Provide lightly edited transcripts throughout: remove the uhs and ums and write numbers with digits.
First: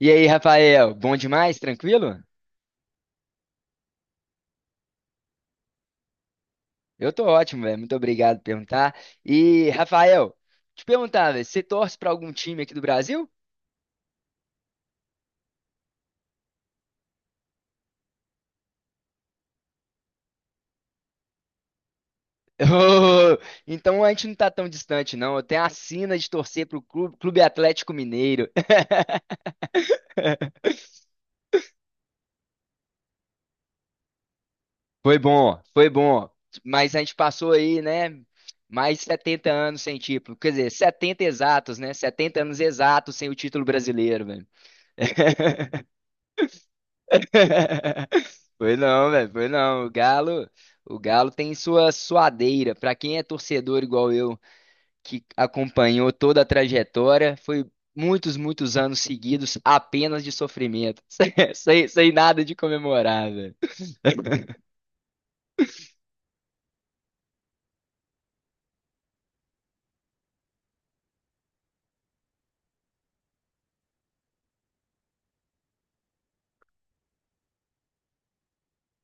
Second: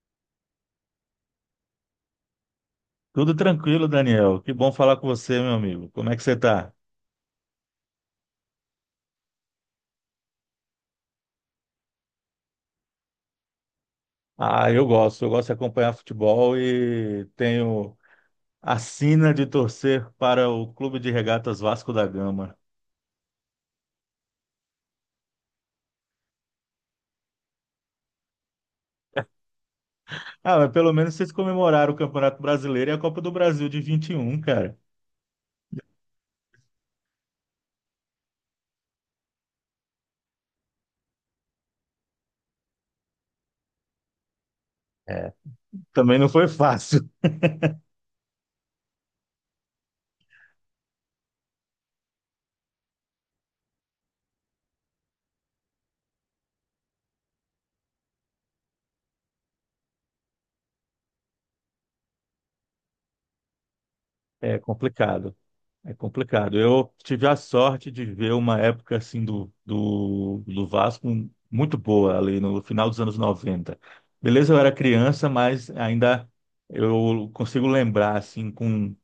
E aí, Rafael, bom demais? Tranquilo? Tudo tranquilo, Daniel. Que bom falar com você, meu amigo. Como é que você tá? Eu tô ótimo, velho. Muito obrigado por perguntar. E, Rafael, te perguntar, velho, você torce pra algum time aqui do Brasil? Ah, eu gosto. Eu gosto de acompanhar futebol e tenho a sina de torcer para o Clube de Regatas Vasco da Gama. Ô, então a gente não tá tão distante, não. Eu tenho a sina de torcer pro Clube Atlético Mineiro. Ah, mas pelo menos vocês comemoraram o Campeonato Brasileiro e a Copa do Brasil de 21, cara. Foi bom, foi bom. Mas a gente passou aí, né? Mais de 70 anos sem título. Quer dizer, 70 exatos, né? 70 anos exatos sem o título brasileiro, velho. É, também não foi fácil. Foi não, velho, foi não. O Galo tem sua suadeira. Pra quem é torcedor igual eu, que acompanhou toda a trajetória, foi muitos, muitos anos seguidos apenas de sofrimento, sem nada de comemorar, velho. É complicado. É complicado. Eu tive a sorte de ver uma época assim do Vasco muito boa ali no final dos anos 90. Beleza, eu era criança, mas ainda eu consigo lembrar assim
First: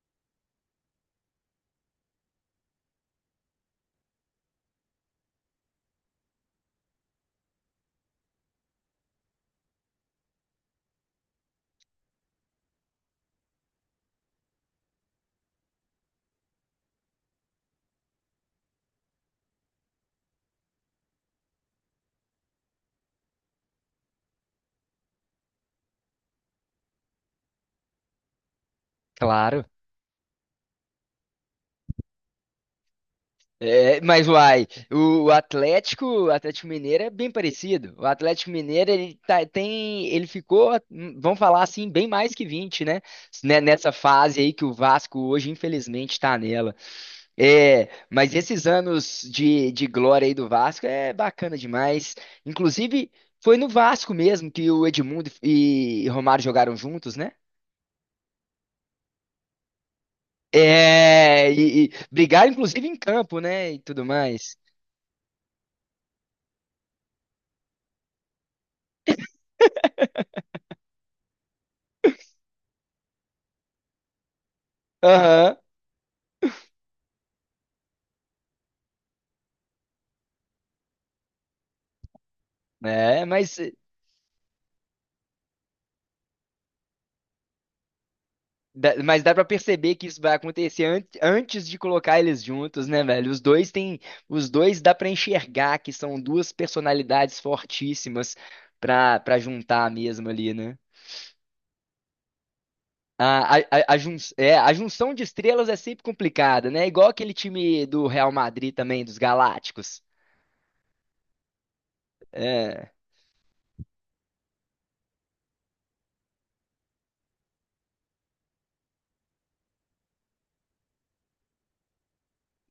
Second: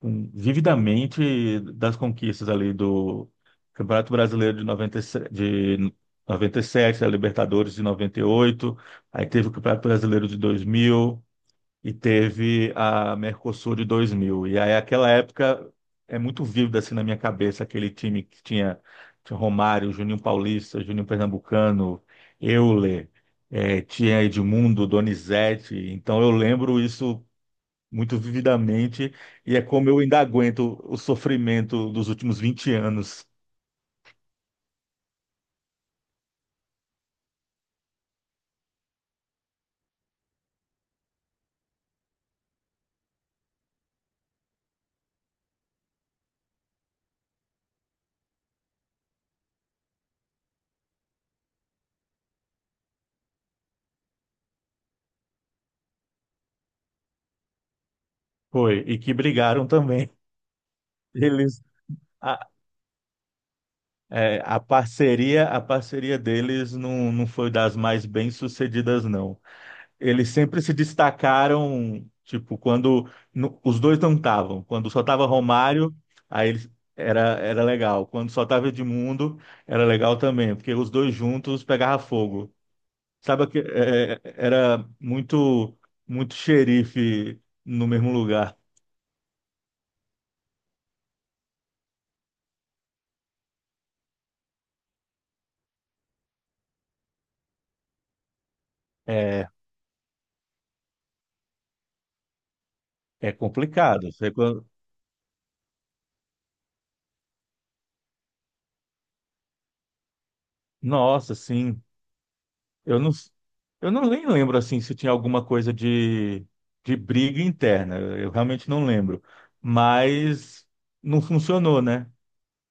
com vividamente das conquistas ali do Campeonato Brasileiro de 97, a Libertadores de 98. Aí teve o Campeonato Brasileiro de 2000 e teve a Mercosul de 2000. E aí, aquela época, é muito vívida assim na minha cabeça aquele time que tinha Romário, Juninho Paulista, Juninho Pernambucano, Euler, tinha Edmundo, Donizete. Então, eu lembro isso muito vividamente e é Claro. como eu ainda aguento o sofrimento dos últimos 20 anos. É, mas uai, o Atlético, o Atlético Mineiro é bem parecido. O Atlético Mineiro, tem, ele ficou, vamos falar assim, bem mais que 20, né? Nessa fase aí que o Vasco hoje, infelizmente, tá nela. É, mas esses anos de glória aí do Vasco é bacana demais. Inclusive, foi no Vasco mesmo que o Edmundo e Romário jogaram juntos, né? Foi, e que brigaram também. É, Eles. E A, brigaram inclusive em campo, né? E tudo mais. a parceria deles não foi das mais bem-sucedidas, não. Eles sempre se destacaram, tipo, quando os dois não estavam. Quando só tava Aham, Romário, aí eles- era legal. Quando só tava Edmundo, era legal também, porque os dois juntos pegava fogo. é, Sabe que era muito muito xerife no mesmo lugar. Mas dá pra perceber que isso vai acontecer antes de colocar eles juntos, né, velho? Os dois dá pra enxergar que são duas personalidades fortíssimas para É, juntar mesmo ali, né? é complicado. É, a junção de estrelas é sempre complicada, né? Igual aquele time do Real Madrid também, dos Galácticos. Nossa, sim. É, Eu não, eu não nem lembro assim se tinha alguma coisa de briga interna. Eu realmente não lembro. Mas não funcionou, né?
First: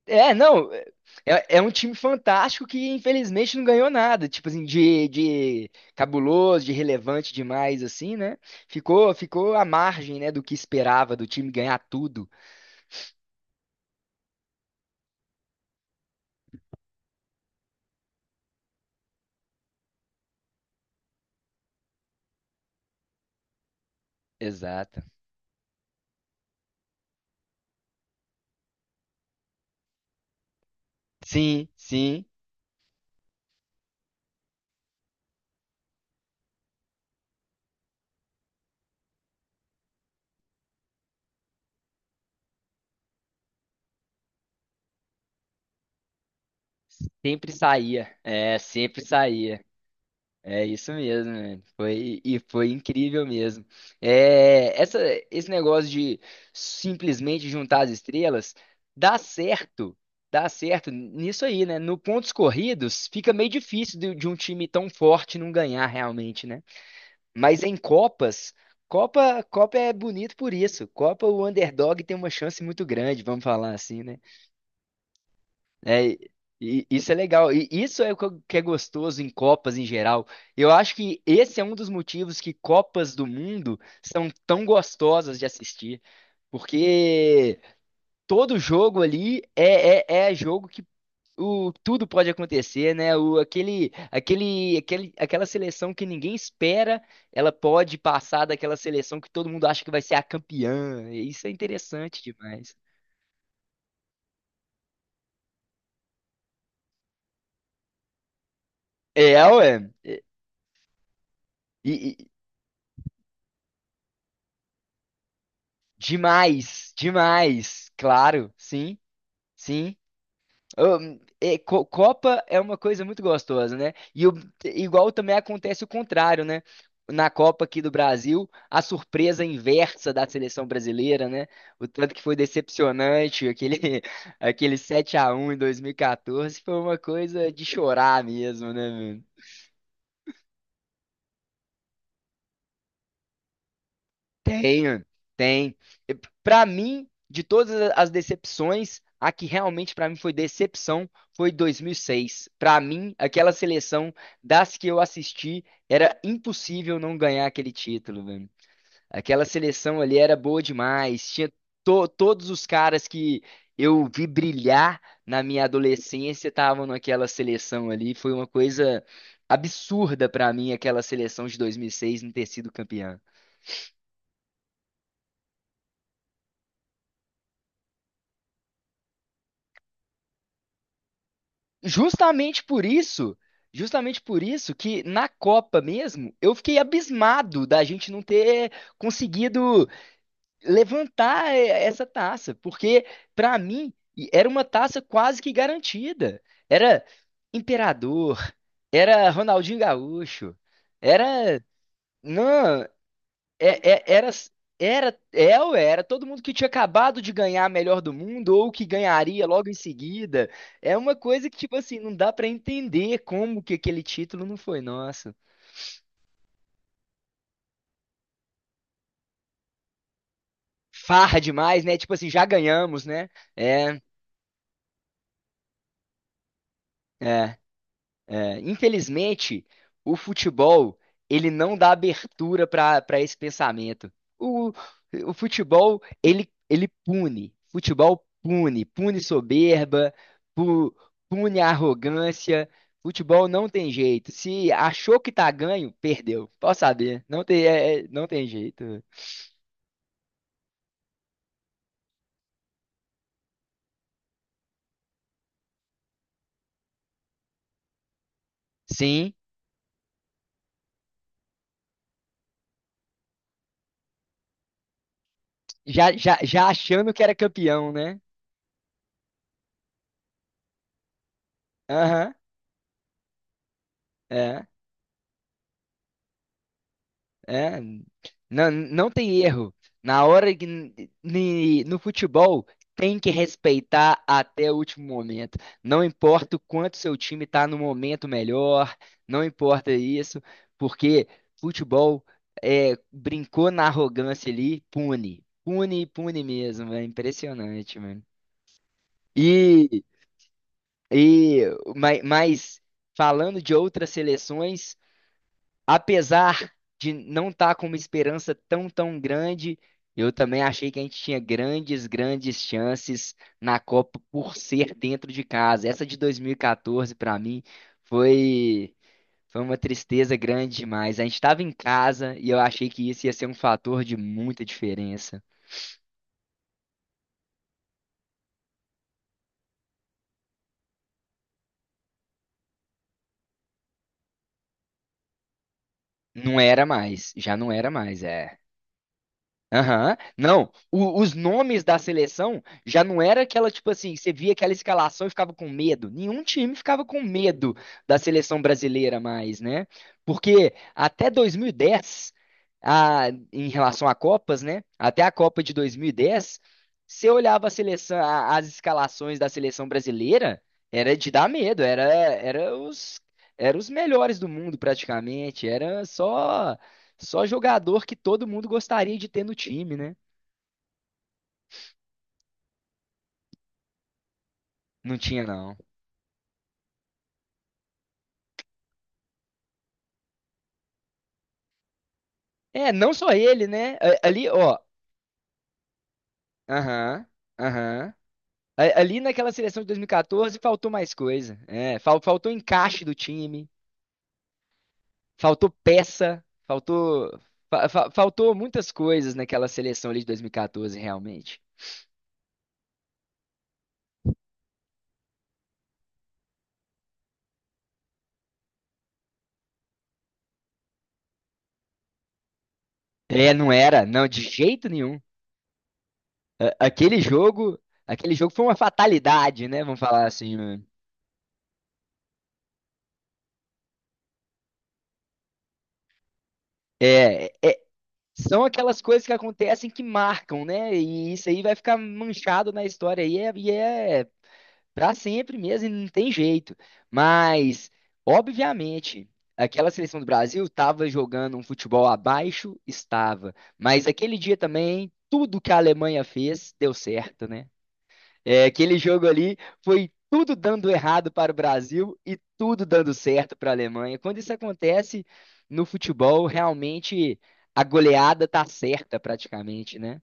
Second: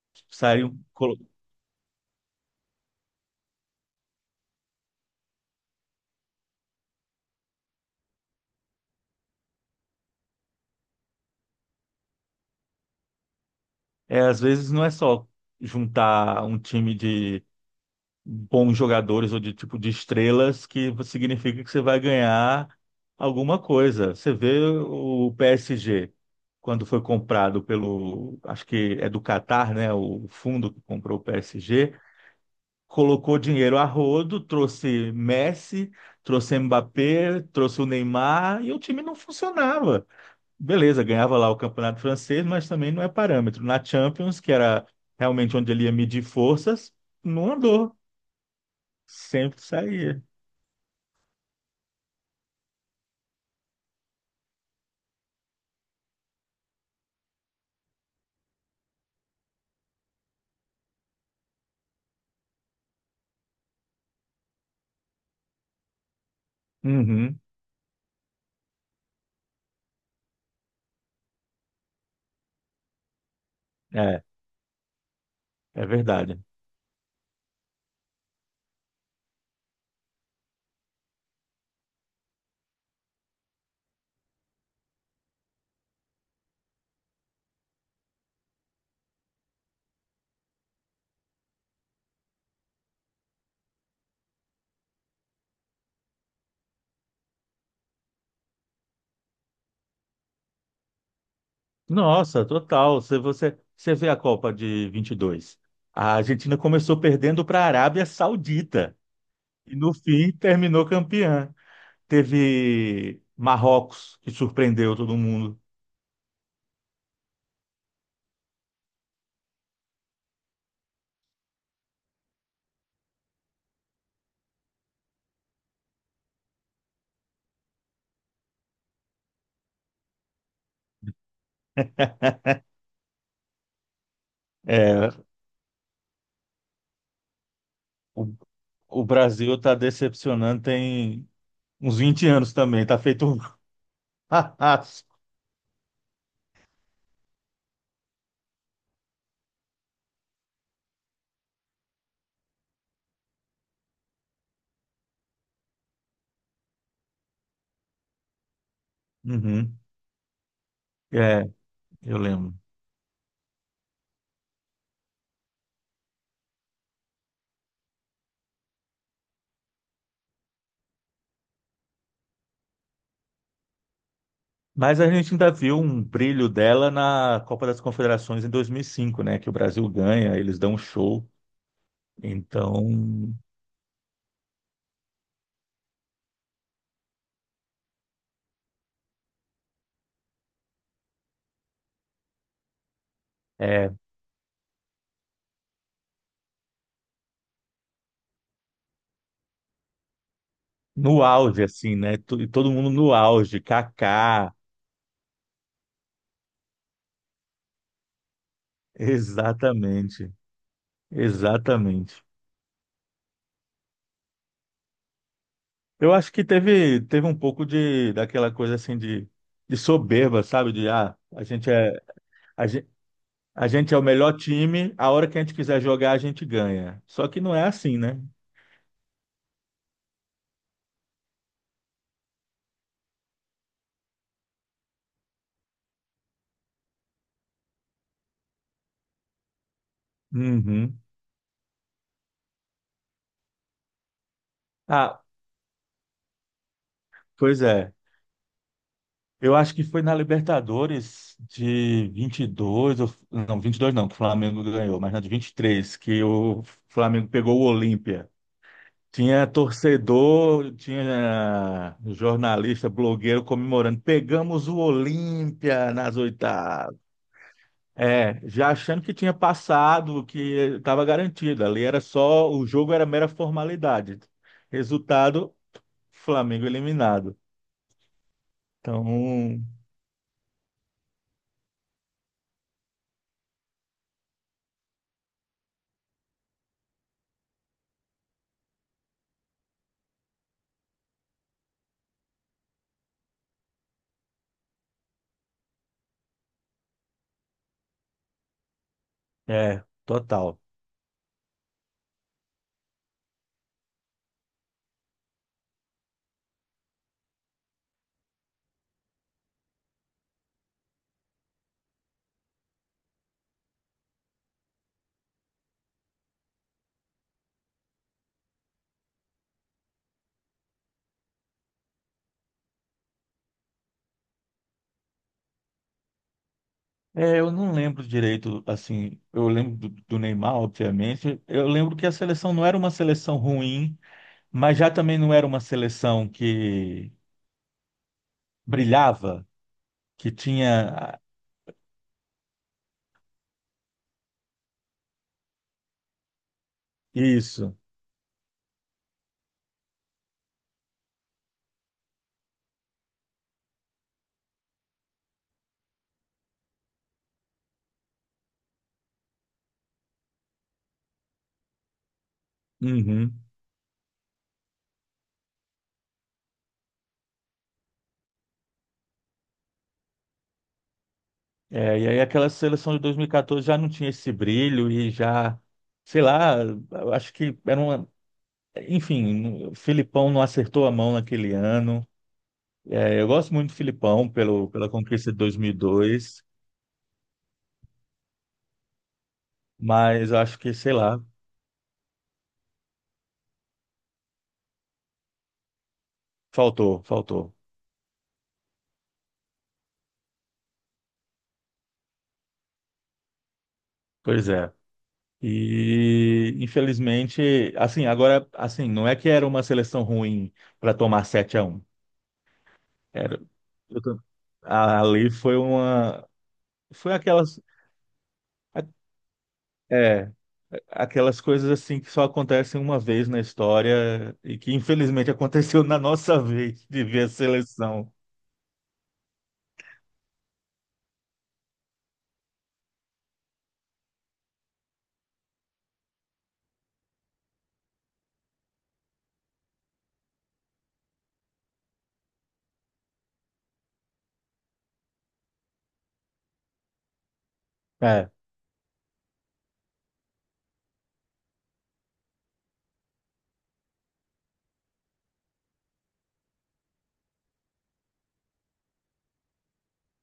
é não, Saiu. É, é um time fantástico que infelizmente não ganhou nada, tipo assim, de cabuloso, de relevante demais, assim, né? Ficou à margem, né, do que esperava, do time ganhar tudo. É, às vezes não é só juntar um time de bons jogadores ou de tipo de estrelas que significa que você vai ganhar alguma coisa. Você vê Exato. o PSG quando foi comprado pelo, acho que é do Catar, né? O fundo que comprou o Sim, PSG. sim, Colocou dinheiro a rodo, trouxe Messi, trouxe Mbappé, trouxe o Neymar e o time não funcionava. Beleza, ganhava lá o campeonato francês, mas também não é parâmetro. Na Champions, que era realmente onde ele ia medir forças, não andou. Sempre Sempre saía. saía. É isso mesmo, né? Foi, e foi incrível mesmo. É, essa, esse negócio de simplesmente juntar as estrelas dá certo, dá certo nisso aí, né? No pontos corridos fica meio difícil de um time tão forte não ganhar realmente, né? Uhum, Mas em Copas, Copa é bonito por isso. Copa, o underdog tem uma chance muito grande, vamos falar assim, né? é, é É, verdade. e isso é legal. E isso é o que que é gostoso em Copas em geral. Eu acho que esse é um dos motivos que Copas do Mundo são tão gostosas de assistir. Porque todo jogo ali é jogo que tudo pode acontecer, né? O, aquele, aquele, aquele, aquela seleção que ninguém espera, ela pode passar daquela seleção que todo mundo acha que vai ser a campeã. Isso é interessante Nossa, demais. total. Se você vê a Copa de 22. A Argentina começou perdendo para a Arábia Saudita É, e ué. no fim terminou campeã. E, Teve Marrocos, que surpreendeu todo mundo. demais, demais, claro, sim, sim. É, Copa é uma coisa muito gostosa, né? Igual também acontece o contrário, né? Na Copa aqui do Brasil, a surpresa inversa da seleção brasileira, né? O tanto que foi decepcionante, aquele, aquele É, 7 a 1 em 2014 foi uma coisa de chorar o, mesmo, o né? Brasil está decepcionando tem uns 20 anos também, está feito um Tem, carrasco. tem. E pra mim, de todas as decepções, a que realmente pra mim foi decepção foi 2006. Pra mim, aquela seleção das que eu assisti, era impossível não ganhar aquele título, velho. Aquela Uhum. seleção ali era boa demais. É, Tinha eu todos lembro. os caras que eu vi brilhar na minha adolescência estavam naquela seleção ali. Foi uma coisa absurda pra mim aquela seleção de 2006 não ter sido campeã. Mas a gente ainda viu um brilho dela na Copa das Confederações em 2005, né? Que o Brasil ganha, eles dão um show. Justamente por Então, isso, justamente por isso que na Copa mesmo, eu fiquei abismado da gente não ter conseguido levantar essa taça, porque para é, mim era uma taça quase que garantida. Era Imperador, era Ronaldinho Gaúcho, no auge, era assim, né? E todo não, mundo no auge, é- é- era, Kaká, era, é ou era todo mundo que tinha acabado de ganhar a melhor do mundo ou que ganharia logo em exatamente, seguida. É uma coisa que, tipo assim, não exatamente. dá pra entender como que aquele título não foi nosso. Eu acho que teve um pouco de daquela coisa assim de soberba, sabe? De Farra a gente demais, é né? Tipo assim, já a gente, ganhamos, né? a gente é É, o melhor time, a hora que a gente quiser jogar, a gente ganha. Só que não é. é assim, né? É, infelizmente, o futebol ele não dá abertura para esse pensamento. O, o futebol ele pune. Futebol pune, pune soberba, pu- Uhum. pune arrogância. Futebol não tem jeito. Se achou Ah, que tá ganho, perdeu. Pode saber, não pois tem é. Não tem jeito. Eu acho que foi na Libertadores de 22, não, 22, não, que o Flamengo ganhou, mas na de 23 que o Flamengo pegou o Olímpia. Sim, Tinha torcedor, tinha jornalista, blogueiro comemorando. Pegamos o Olímpia já nas já, já oitavas. achando que era campeão, né? É, já achando que tinha passado, que estava garantido. Ali era Aham, só, o jogo era mera formalidade. é. Resultado, Flamengo eliminado. É, não, Então, não tem erro. Na hora que no futebol tem que respeitar até o último momento. Não importa o quanto seu time está no momento melhor, não importa isso, porque futebol é, brincou na arrogância ali, pune, pune, pune mesmo. É impressionante, mano. é, E, total. e mas falando de outras seleções apesar de não estar com uma esperança tão, tão grande, eu também achei que a gente tinha grandes, grandes chances na Copa por ser dentro de casa. Essa de 2014, para mim, foi, foi uma tristeza grande demais. A gente estava em casa e eu achei que isso ia ser um fator de muita diferença. É, eu não lembro direito, assim, eu lembro do Neymar, obviamente. Eu lembro que a seleção não era uma seleção ruim, mas já também não era uma seleção Não era que mais, já não era mais, é. brilhava, Aham. que Não, tinha os nomes da seleção já não era aquela, tipo assim, você via aquela escalação e ficava com medo. Nenhum time ficava com medo isso. da seleção brasileira mais, né? Porque até 2010, a, em relação a Copas, né? Até a Copa de 2010, você olhava a seleção, as escalações da seleção brasileira, era de dar medo, Uhum. era os melhores do mundo praticamente, era só. Só jogador que todo mundo gostaria de ter no time, né? É, e aí aquela seleção de 2014 já não tinha esse brilho e Não tinha, já, não. sei lá, eu acho que era uma, enfim, o Filipão não acertou a mão naquele ano. É, não É, eu só gosto ele, muito do né? Filipão Ali, pelo, ó. pela conquista de 2002, Aham, aham. Ali naquela seleção de mas eu acho 2014 que, faltou sei mais lá, coisa. É, faltou encaixe do time, faltou peça, faltou, faltou. faltou. Fa- fa- faltou muitas coisas naquela seleção ali de 2014, realmente. Pois é. E infelizmente, assim, agora, assim, não é que era uma seleção ruim para tomar 7-1. É, não Eu era, tô- não, de jeito nenhum. Ali foi uma. A- Foi Aquele aquelas. jogo, aquele jogo foi uma a- fatalidade, né? Vamos falar É, assim, né? aquelas coisas assim que só acontecem uma vez na história e que infelizmente aconteceu na nossa vez de ver a É, é, seleção. são aquelas coisas que acontecem que marcam, né? E isso aí vai ficar manchado na história aí é, e é para sempre mesmo, e não tem jeito. Mas, obviamente, aquela seleção do Brasil estava jogando um futebol abaixo, estava. Mas aquele dia também, tudo que a Alemanha fez deu certo, né? É. É, aquele jogo ali foi tudo dando errado para o Brasil e tudo dando certo para a Alemanha. Quando isso acontece no futebol, realmente a goleada tá certa praticamente, né?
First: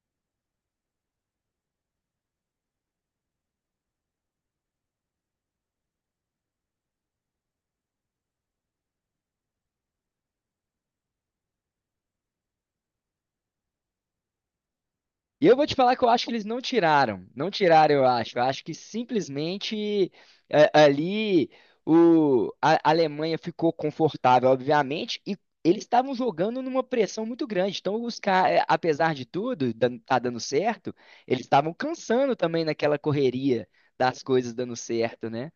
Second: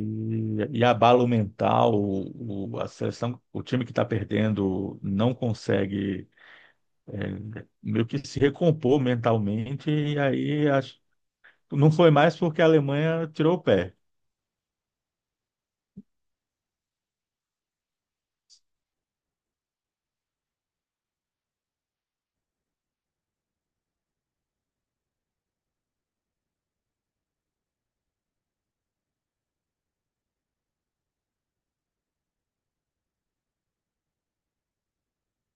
E abalo mental, a seleção, o time que está perdendo não consegue é, meio que se recompor mentalmente, e aí acho, não foi mais porque a Alemanha tirou o pé. E eu vou te falar que eu acho que eles não tiraram. Não tiraram, eu acho. Eu acho que simplesmente é, ali a Alemanha ficou confortável, obviamente, e eles estavam jogando numa pressão muito grande. Então, os caras, apesar de tudo, tá dando certo, eles estavam cansando também naquela correria das coisas dando certo, né?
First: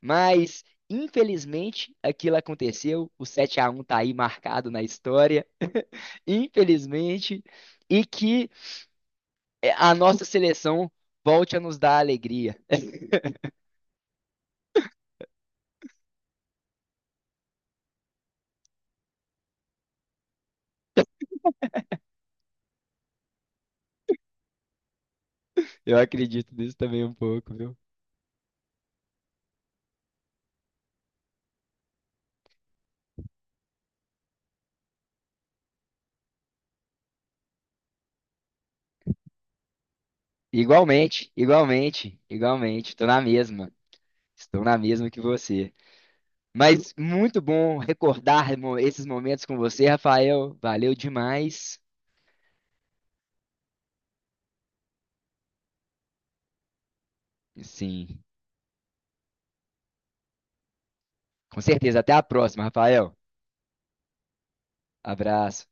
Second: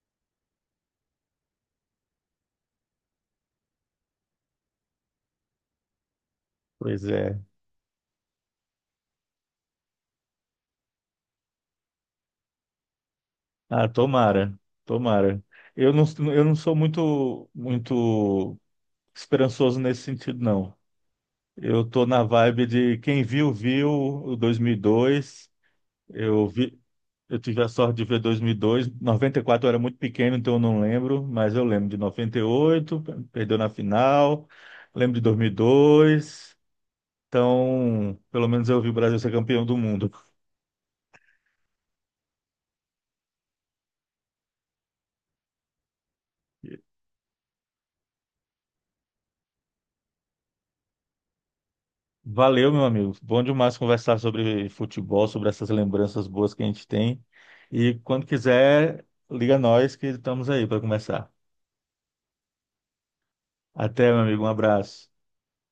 Mas, infelizmente, aquilo aconteceu. O 7 a 1 tá aí marcado na história. Pois é. Infelizmente. E que é, a nossa seleção volte a nos dar alegria. Ah, tomara, tomara. Eu não, eu não sou muito, muito esperançoso nesse sentido, não. Eu tô na vibe de quem viu o 2002. Eu Eu acredito nisso vi, também um eu pouco, tive a viu? sorte de ver 2002. 94 eu era muito pequeno, então eu não lembro, mas eu lembro de 98, perdeu na final. Lembro de dois mil e dois. Então, pelo menos eu vi o Brasil ser campeão do mundo. Igualmente, igualmente, igualmente. Estou na mesma. Estou na mesma que você. Mas muito bom recordar esses momentos com você, Rafael. Valeu demais. Valeu, meu amigo. Bom demais conversar sobre futebol, sobre essas lembranças boas que a gente tem. E Sim, quando quiser, liga nós que estamos aí para conversar. com certeza. Até a próxima, Rafael. Até, meu amigo. Um abraço. Abraço.